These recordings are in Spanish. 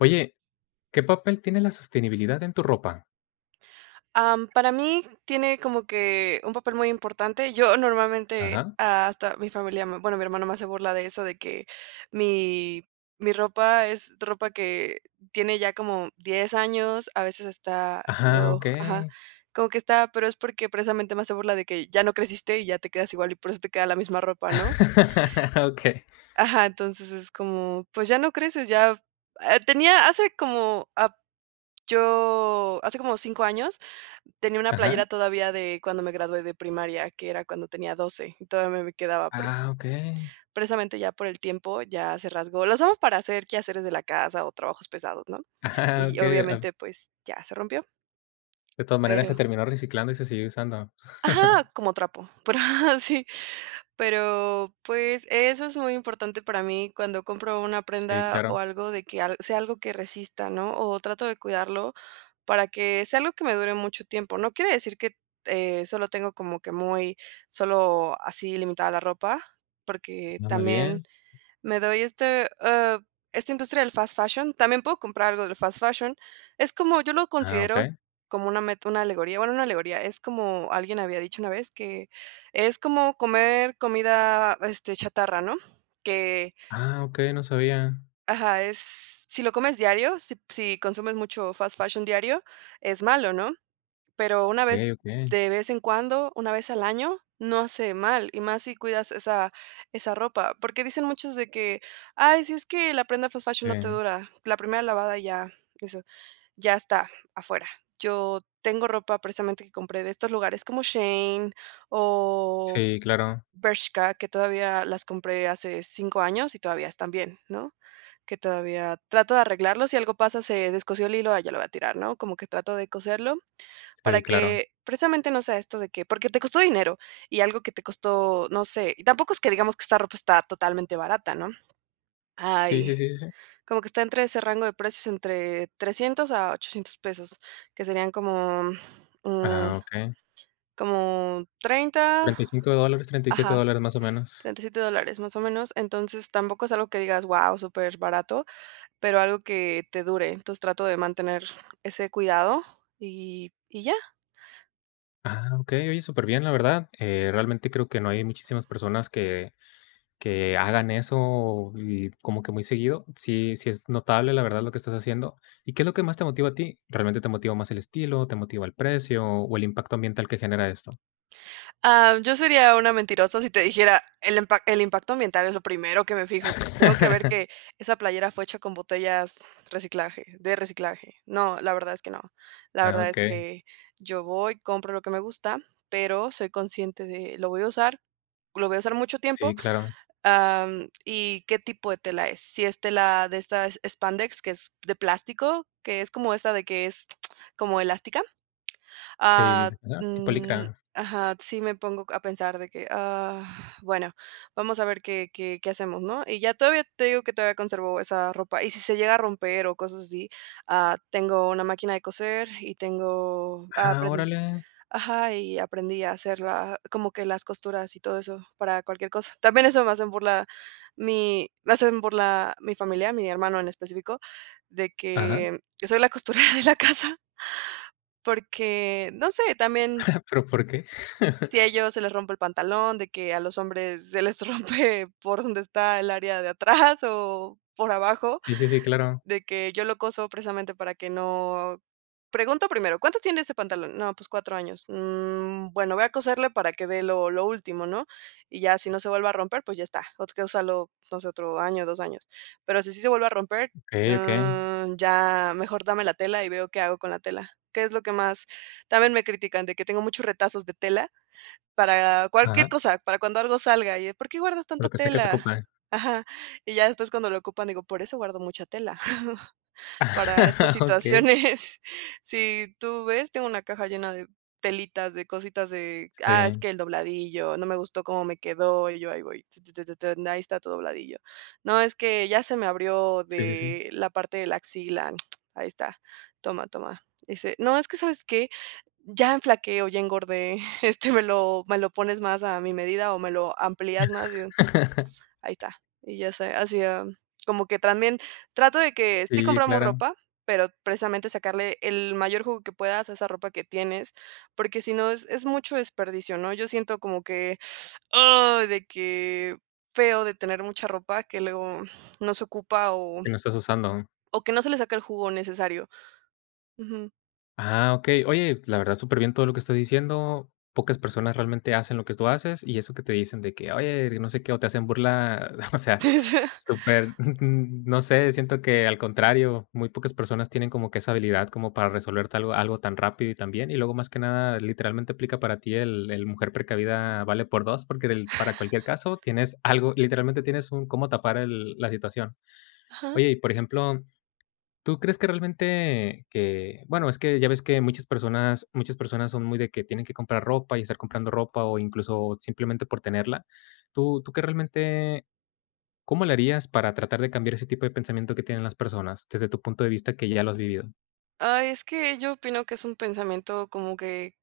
Oye, ¿qué papel tiene la sostenibilidad en tu ropa? Am, para mí tiene como que un papel muy importante, yo normalmente, Ajá. hasta mi familia, mm, bueno mi hermano me hace burla de eso, de que mi mi ropa es ropa que tiene ya como 10 años, a veces está Ajá, lo, ajá, okey. como que está pero es porque precisamente me hace burla de que ya no creciste y ya te quedas igual, y por eso te queda la misma ropa, ¿no? Ah, okey. Ajá, entonces, es como, pues, ya no creces, ya, ah, tenía hace como ap yo, hace como 5 años, tenía una playera Ajá. todavía de cuando me gradué de primaria, que era cuando tenía 12 y todavía me quedaba, pero Ah, okey. precisamente, ya por el tiempo, ya se rasgó, la usamos para hacer quehaceres de la casa o trabajos pesados, ¿no?, Ajá, y okey, ah. obviamente, pues, ya se rompió. De todas maneras, se Pero. terminó reciclando y se sigue usando. Ajá, como trapo, pero sí, pero, pues, eso es muy importante para mí cuando compro una Sí, prenda o claro. algo de que alg sea algo que resista, ¿no?, o trato de cuidarlo, para que sea algo que me dure mucho tiempo, no quiere decir que te, eh, solo tengo como que muy solo así limitada la ropa, porque No, muy también bien. me doy este, eh, esta industria del fast fashion también puedo comprar algo del fast fashion es como, yo lo Ah, considero okey. como una meta, una alegoría, bueno, no alegoría, es como alguien había dicho una vez que es como comer comida, este, chatarra, ¿no?, que Ah, okey, no sabía. ajá, es, si lo comes diario, si si consumes mucho fast fashion diario, es malo, ¿no?, pero una vez, Okey, okey. de vez en cuando, una vez al año, no hace mal, y más si cuidas esa esa ropa, porque dicen muchos de que: "Ay, sí, es que la prenda fast fashion no te Sí. dura, la primera lavada ya eso, ya está afuera", yo tengo ropa precisamente que compré de estos lugares, como Shein o Sí, claro. Bershka, que todavía las compré hace 5 años y todavía están bien, ¿no?, que todavía trato de arreglarlos, si algo pasa, se descosió el hilo, ah, ya lo va a tirar, ¿no?, como que trato de coserlo Sí, para claro. que, precisamente, no sea esto de que, porque te costó dinero y algo que te costó, no sé, y tampoco es que digamos que esta ropa está totalmente barata, ¿no?, Sí, sí, hay, sí, sí, sí. como que está entre ese rango de precios entre 300 a 800 pesos, que serían como, mm, Ah, okey. como 30 35 dólares, 37 ajá, dólares, más o menos. 37 dólares más o menos, entonces tampoco es algo que digas wao, super barato, pero algo que te dure, entonces trato de mantener ese cuidado, y y ya. Ah, okey, oye, súper bien, la verdad, eh, realmente creo que no hay muchísimas personas que que hagan eso y como que muy seguido, sí sí es notable, la verdad, lo que estás haciendo, ¿y qué es lo que más te motiva a ti? ¿Realmente te motiva más el estilo, te motiva el precio, o el impacto ambiental que genera esto? Ah, yo sería una mentirosa si te dijera: "El impac el impacto ambiental es lo primero que me fijo, tengo que ver que esa playera fue hecha con botellas reciclaje, de reciclaje", no, la verdad es que no, la Ah, verdad es okey. que yo voy, compro lo que me gusta, pero soy consciente de lo voy a usar, lo voy a usar mucho tiempo, Sí, claro. am, y qué tipo de tela es, si es tela de esta es Spandex, que es de plástico, que es como esta de que es como elástica, Sí, ah, no, tipo mm, licra. ajá, sí me pongo a pensar de que, ah, bueno, vamos a ver qué qué qué hacemos, ¿no?, y ya todavía, te digo que todavía conservo esa ropa, y si se llega a romper o cosas así, ah, tengo una máquina de coser y tengo, ah, Ah, aprend órale. ajá, y aprendí a hacer la como que las costuras y todo eso para cualquier cosa, también eso me hacen burla mi, me hacen burla mi familia, mi hermano en específico, de Ajá. que yo soy la costurera de la casa, porque, no sé, también Pero, ¿por qué? si a ellos se les rompe el pantalón, de que a los hombres se les rompe por donde está el área de atrás o por abajo, Sí, sí, sí, claro. de que yo lo coso precisamente para que no, pregunto primero, ¿cuánto tiene ese pantalón? No, pues, 4 años, mm, bueno, voy a coserlo para que dé lo lo último, ¿no?, y ya si no se vuelve a romper, pues, ya está, o sea, úsalo pues otro año, 2 años, pero si sí se vuelve a romper, Okey okey. mm, ya mejor dame la tela y veo qué hago con la tela, que es lo que más, también me critican, de que tengo muchos retazos de tela para cualquier Ajá. cosa, para cuando algo salga y de por qué guardas Por tanta lo que sé que se tela, ocupa, eh. ajá, y ya después cuando lo ocupan, digo, por eso guardo mucha tela, para estas Okey. situaciones, si tú ves, tengo una caja llena de telitas, de cositas de, ah, es Si. que el dobladillo, no me gustó cómo me quedó, y yo ahí voy, t t t t t ahí está tu dobladillo, no, es que ya se me abrió Si, si, si. de la parte de la axila, ahí está, toma toma, dice: "No, es que, ¿sabes qué? Ya enflaque o ya engordé", este, me lo me lo pones más a mi medida o me lo amplías más y yo, ahí está, y ya se hacía, como que también trato de que sí Sí, compramos claro. ropa, pero precisamente sacarle el mayor jugo que puedas a esa ropa que tienes, porque si no es es mucho desperdicio, ¿no?, yo siento como que, ay, de que feo de tener mucha ropa, que luego no se ocupa o Que no estás usando. o que no se le saca el jugo necesario, ujú. Ah, okey. Oye, pues, la verdad, súper bien todo lo que estás diciendo. Pocas personas realmente hacen lo que tú haces, y eso que te dicen de que: "Oye, y no sé qué", o te hacen burla, o sea, súper, mm, no sé, siento que al contrario, muy pocas personas tienen como que esa habilidad como para resolverte algo algo tan rápido y tan bien. Y luego, más que nada, literalmente aplica para ti el el mujer precavida vale por 2, porque para cualquier caso tienes algo, literalmente tienes un cómo tapar la situación. Ajá. Oye, y por ejemplo, ¿tú crees que realmente que? Bueno, es que ya ves que muchas persona muchas personas son muy de que tienen que comprar ropa y estar comprando ropa, o incluso, simplemente por tenerla. ¿Tú tú qué realmente cómo le harías para tratar de cambiar ese tipo de pensamiento que tienen las personas? Desde tu punto de vista, que ya lo has vivido. Ay, es que yo opino que es un pensamiento como que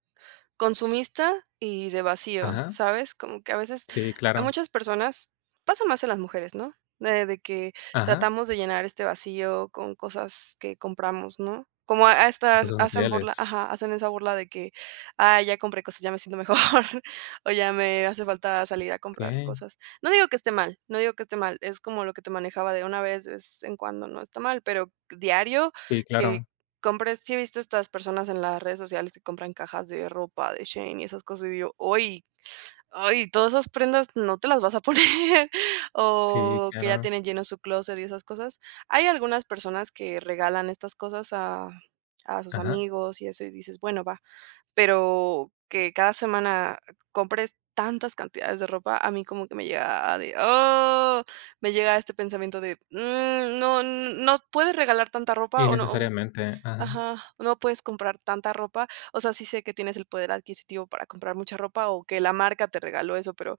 consumista y de vacío, Ajá. ¿sabes? Como que a veces, Sí, a claro. muchas personas pasa más en las mujeres, ¿no? Eh de que Ajá. tratamos de llenar este vacío con cosas que compramos, ¿no? Como a a estas Cosas hacen por la materiales. ajá, hacen esa burla de que: "Ay, ya compré cosas, y ya me siento mejor, o ya me hace falta salir a comprar Okey. cosas". No digo que esté mal, no digo que esté mal, es como lo que te manejaba de una vez es en cuando, no está mal, pero diario Sí, que claro. compres. ¿Sí viste estas personas en las redes sociales que compran cajas de ropa, de Shein y esas cosas? Y digo: "Oy, ay, todas esas prendas no te las vas a poner", Sí, o que ya claro. tienen lleno su clóset y esas cosas. Hay algunas personas que regalan estas cosas a a sus Ajá. amigos y eso. Y dices: "Bueno, va". Pero que cada semana compres tantas cantidades de ropa, a mí como que me llega a de, ah me llega este pensamiento de, mm no no puedes regalar tanta ropa, o no Innecesariamente, ajá. ajá, no puedes comprar tanta ropa. O sea, sí sé que tienes el poder adquisitivo para comprar mucha ropa, o que la marca te regaló eso, pero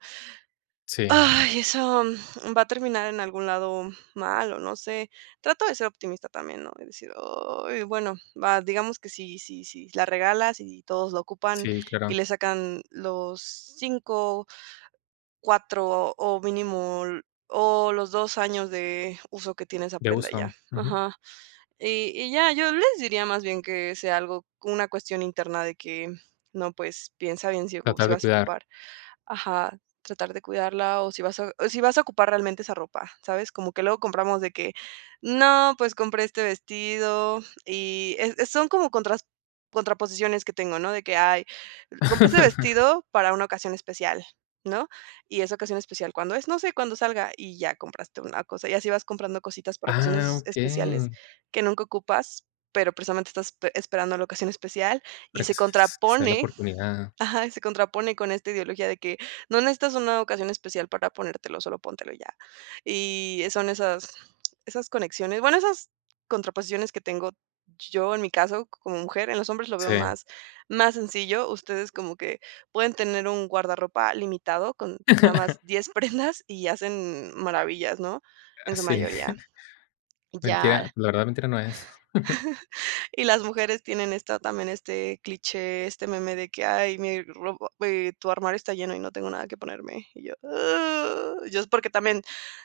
Sí. ay, eso, mm, va a terminar en algún lado mal o no sé. Trato de ser optimista también, ¿no? Es decir, oy, bueno, va, digamos que si si si la regalas, y todos lo ocupan, Sí, y claro. le sacan los 5, 4 o mínimo los 2 años de uso que tiene esa De prenda, ya, uso ujú. ajá. Y y ya, yo les diría más bien que sea algo como una cuestión interna de que no, pues, piensa bien si ocu Tratar si de vas a cuidar. ocupar ajá, tratar de cuidarla o si vas a o si vas a ocupar realmente esa ropa, ¿sabes? Como que luego compramos de que: "No, pues, compré este vestido para una ocasión especial", ¿no? Y esa ocasión especial, ¿cuándo es? No sé, cuando salga, y ya compraste una cosa, y así vas comprando cositas para Ah ocasiones especiales okey. que nunca ocupas, pero precisamente estás pe esperando la ocasión especial y Para que se sea la contrapone, oportunidad. ajá, se contrapone con esta ideología de que no necesitas una ocasión especial para ponértelo, solo póntelo y ya. Y, eh, son esas esas conexiones, bueno, esas contraposiciones que tengo yo, en mi caso, como mujer. En los hombres lo veo Sí. más más sencillo, ustedes como que pueden tener un guardarropa limitado con Ajá, nada más ajá. 10 prendas y hacen maravillas, ¿no? En Ah su sí. mayoría. Ya Mentira, la verdad mentira no es. y las mujeres tienen esta también este cliché, este meme de que: "Ay, mi ropa ve tu armario está lleno y no tengo nada que ponerme". Y yo, uh yo, es, porque también,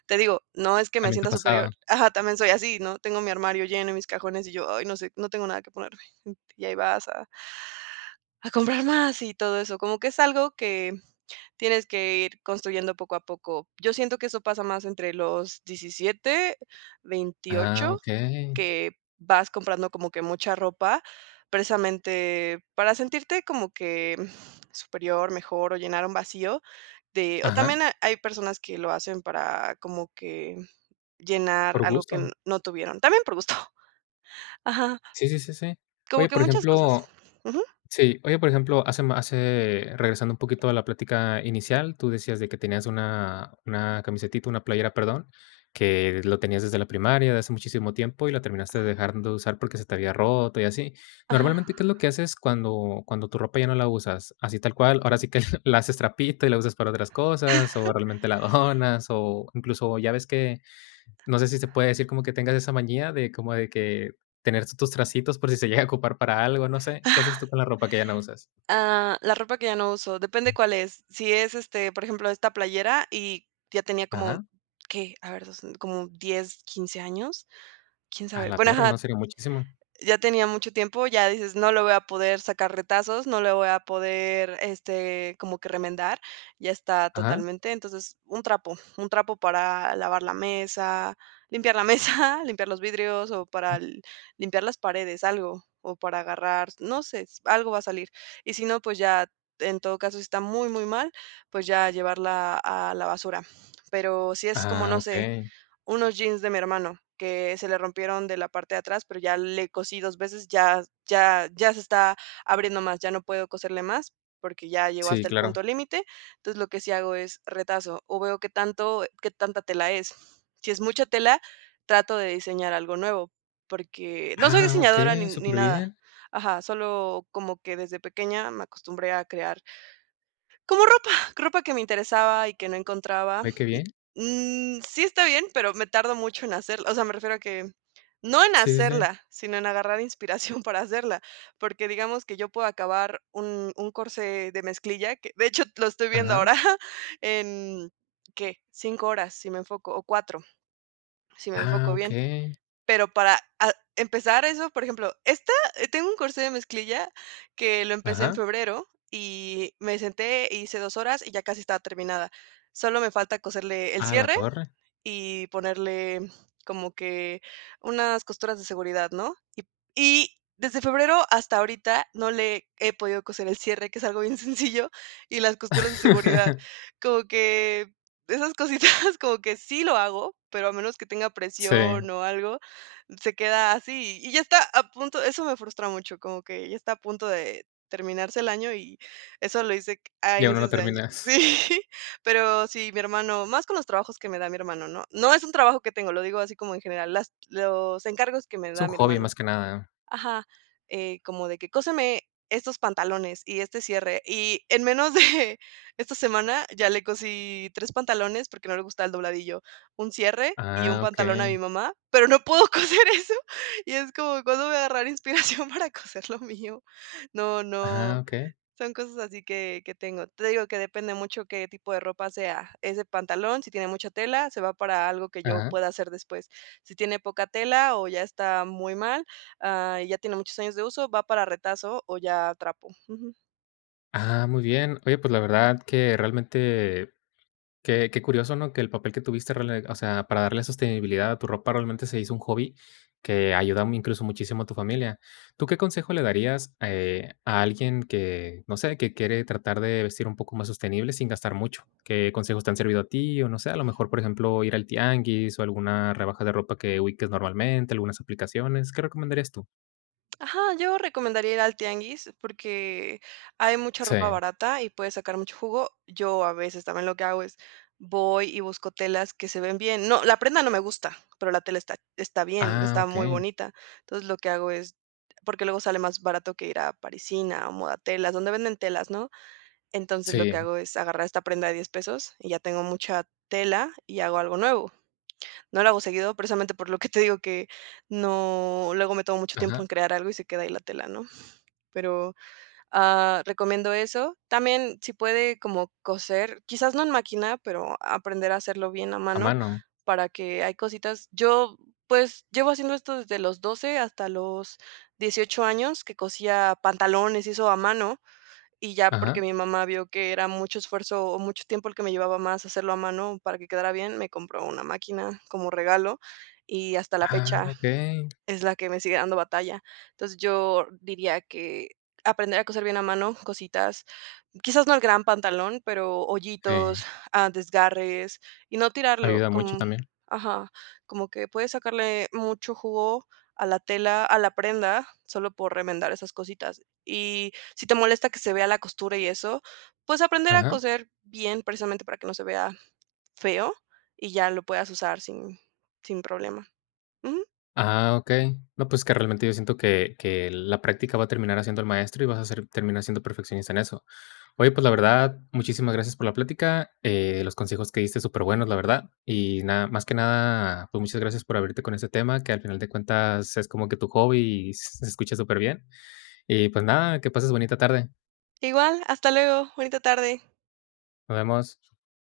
te digo, no es que me También te sienta ha superior, pasado. ajá, también soy así, ¿no? Tengo mi armario lleno, y mis cajones, y yo: "Ay, no sé, no tengo nada que ponerme", mm. Y ahí vas a a comprar más y todo eso. Como que es algo que tienes que ir construyendo poco a poco. Yo siento que eso pasa más entre los 17, Ah 28, okey. que vas comprando como que mucha ropa, precisamente, para sentirte como que, mm, superior, mejor o llenar un vacío, te o también Ajá. ha hay personas que lo hacen para como que llenar Por algo que n gusto. no tuvieron, también por gusto. Ajá. Sí, sí, sí, sí. Como Oye, que por muchas cosas ejemplo, ujú. sí, oye, por ejemplo, hace ma hace, regresando un poquito a la plática inicial, tú decías de que tenías una una camisetita, una playera, perdón, que lo tenías desde la primaria de hace muchísimo tiempo, y la terminaste dejando de usar, porque se te había roto y así. Ajá. Normalmente, ¿qué es lo que haces cuando cuando tu ropa ya no la usas? Así tal cual, ahora sí que la haces trapito y la usas para otras cosas, o Ajá. realmente la donas, o incluso, ya ves que, no sé si se puede decir como que tengas esa manía como de que tener tus tracitos por si se llega a ocupar para algo, no sé. ¿Qué haces Ah. tú con la ropa que ya no usas? Ah, la ropa que ya no uso, depende cuál es. Si es, este, por ejemplo, esta playera, y ya tenía como, Ajá. ¿qué?, a ver, 2, mm, como 10, 15 años, quién Ah, sabe. la Bueno, torre ajá no salió muchísimo. ya tenía mucho tiempo, ya dices, no le voy a poder sacar retazos, no le voy a poder, este, como que remendar, ya está Ajá. totalmente. Entonces, un trapo, un trapo para lavar la mesa, limpiar la mesa, limpiar los vidrios o para limpiar las paredes, algo, o para agarrar, no sé, s algo va a salir. Y si no, pues ya, en todo caso, si está muy, muy mal, pues, ya llevarla a la basura. Pero sí es como, Ah no sé, okey. unos jeans de mi hermano que se le rompieron de la parte de atrás, pero ya le cosí 2 veces, ya ya ya se está abriendo más, ya no puedo coserle más, porque ya llegó Sí, hasta el claro. punto límite. Entonces, lo que sí hago es retazo o veo qué tanto qué tanta tela es. Si es mucha tela, trato de diseñar algo nuevo, porque no soy Ah, diseñadora ni okey, ni súper nada. bien. Ajá, solo como que desde pequeña me acostumbré a crear como ropa, ropa que me interesaba y que no encontraba. Ay, qué bien. Mm, mm, sí está bien, pero me tardo mucho en hacerla O sea, me refiero a que no en Sí, sí, sí. hacerla, sino en agarrar inspiración para hacerla, porque digamos que yo puedo acabar un un corsé de mezclilla, que de hecho lo estoy viendo Ajá. ahora en, ¿qué?, 5 horas si me enfoco o 4, si me Ah, enfoco bien. okey. Pero para a empezar eso, por ejemplo, esta, eh, tengo un corsé de mezclilla que lo empecé en Ajá. febrero, y me senté, hice 2 horas y ya casi estaba terminada. Solo me falta coserle el Ah, la cierre torre. y ponerle como que unas costuras de seguridad, ¿no? Y y desde febrero hasta ahorita no le he podido coser el cierre, que es algo bien sencillo, y las costuras de seguridad. Como que esas cositas, como que sí lo hago, pero a menos que tenga Sí. presión o algo, se queda así, y ya está a punto. Eso me frustra mucho, como que ya está a punto de terminarse el año y eso lo hice c a Y aún no lo inicios de año. terminas. Sí. Pero sí, mi hermano, más con los trabajos que me da mi hermano, ¿no? No es un trabajo que tengo, lo digo así como en general, las los encargos que me Es da un mi hobby hermano. más que nada. Ajá. Eh, como de que: "Cóseme estos pantalones y este cierre", y en menos de esta semana ya le cosí 3 pantalones, porque no le gustaba el dobladillo, un cierre y un Ah, pantalón a mi okey. mamá, pero no puedo coser eso, y es como, ¿cuándo voy a agarrar inspiración para coser lo mío? No Ah, no, okey. son cosas así que que tengo. Te digo que depende mucho qué tipo de ropa sea. ¿Es de pantalón?, si tiene mucha tela, se va para algo que yo Ajá. pueda hacer después. Si tiene poca tela o ya está muy mal, ah, ya tiene muchos años de uso, va para retazo, o ya trapo, ujú. Ah, muy bien. Oye, pues, la verdad que, realmente, que que curioso, ¿no? Que el papel que tuviste, rela o sea, para darle sostenibilidad a tu ropa, realmente, se hizo un hobby que ayuda, mm, incluso muchísimo a tu familia. ¿Tú qué consejo le darías, eh, a alguien que, no sé, que quiere tratar de vestir un poco más sostenible sin gastar mucho? ¿Qué consejos te han servido a ti? O no sé, a lo mejor, por ejemplo, ir al tianguis o alguna rebaja de ropa que ubiques normalmente, algunas aplicaciones. ¿Qué recomendarías tú? Ajá, yo recomendaría ir al tianguis, porque hay mucha ropa Sí. barata y puedes sacar mucho jugo. Yo, a veces, también lo que hago es voy y busco telas que se ven bien, no, la prenda no me gusta, pero la tela está está bien, Ah, está muy okey. bonita. Entonces, lo que hago es porque luego sale más barato que ir a Parisina o Modatelas, donde venden telas ¿no? Entonces, lo que Sí. hago es agarrar esta prenda de $10 pesos y ya tengo mucha tela y hago algo nuevo, no lo hago seguido, precisamente por lo que te digo que no luego me tomo mucho tiempo Ajá. en crear algo y se queda ahí la tela ¿no? Pero, ah, recomiendo eso. También, si puede como coser, quizás no en máquina, pero aprender a hacerlo bien a A mano, mano. para que hay cositas yo, pues, llevo haciendo esto desde los 12 hasta los 18 años que cosía pantalones y eso a mano, y ya, porque Ajá. mi mamá vio que era mucho esfuerzo o mucho tiempo el que me llevaba más hacerlo a mano para que quedara bien, me compró una máquina como regalo, y hasta la Ah, fecha okey. es la que me sigue dando batalla. Entonces, yo diría que aprender a coser bien a mano cositas, quizás, no el gran pantalón, pero hoyitos, Sí. ah, desgarres y no tirarlo, Ayuda mucho com también. ajá, como que puedes sacarle mucho jugo a la tela, a la prenda, solo por remendar esas cositas. Y si te molesta que se vea la costura y eso, pues, aprender a Ajá. coser bien, precisamente, para que no se vea feo, y ya lo puedas usar sin sin problema. Ujú. Ah, okey. No, pues, es que realmente yo siento que que la práctica va a terminar haciendo el maestro y vas a ser terminar siendo perfeccionista en eso. Oye, pues, la verdad, muchísimas gracias por la plática. Eh, los consejos que diste, superbuenos, la verdad, y nada, más que nada, pues, muchas gracias por abrirte con ese tema, que, al final de cuentas, es como que tu hobby y s se escucha superbién. Y, pues, nada, que pases bonita tarde. Igual, hasta luego, bonita tarde. Nos vemos.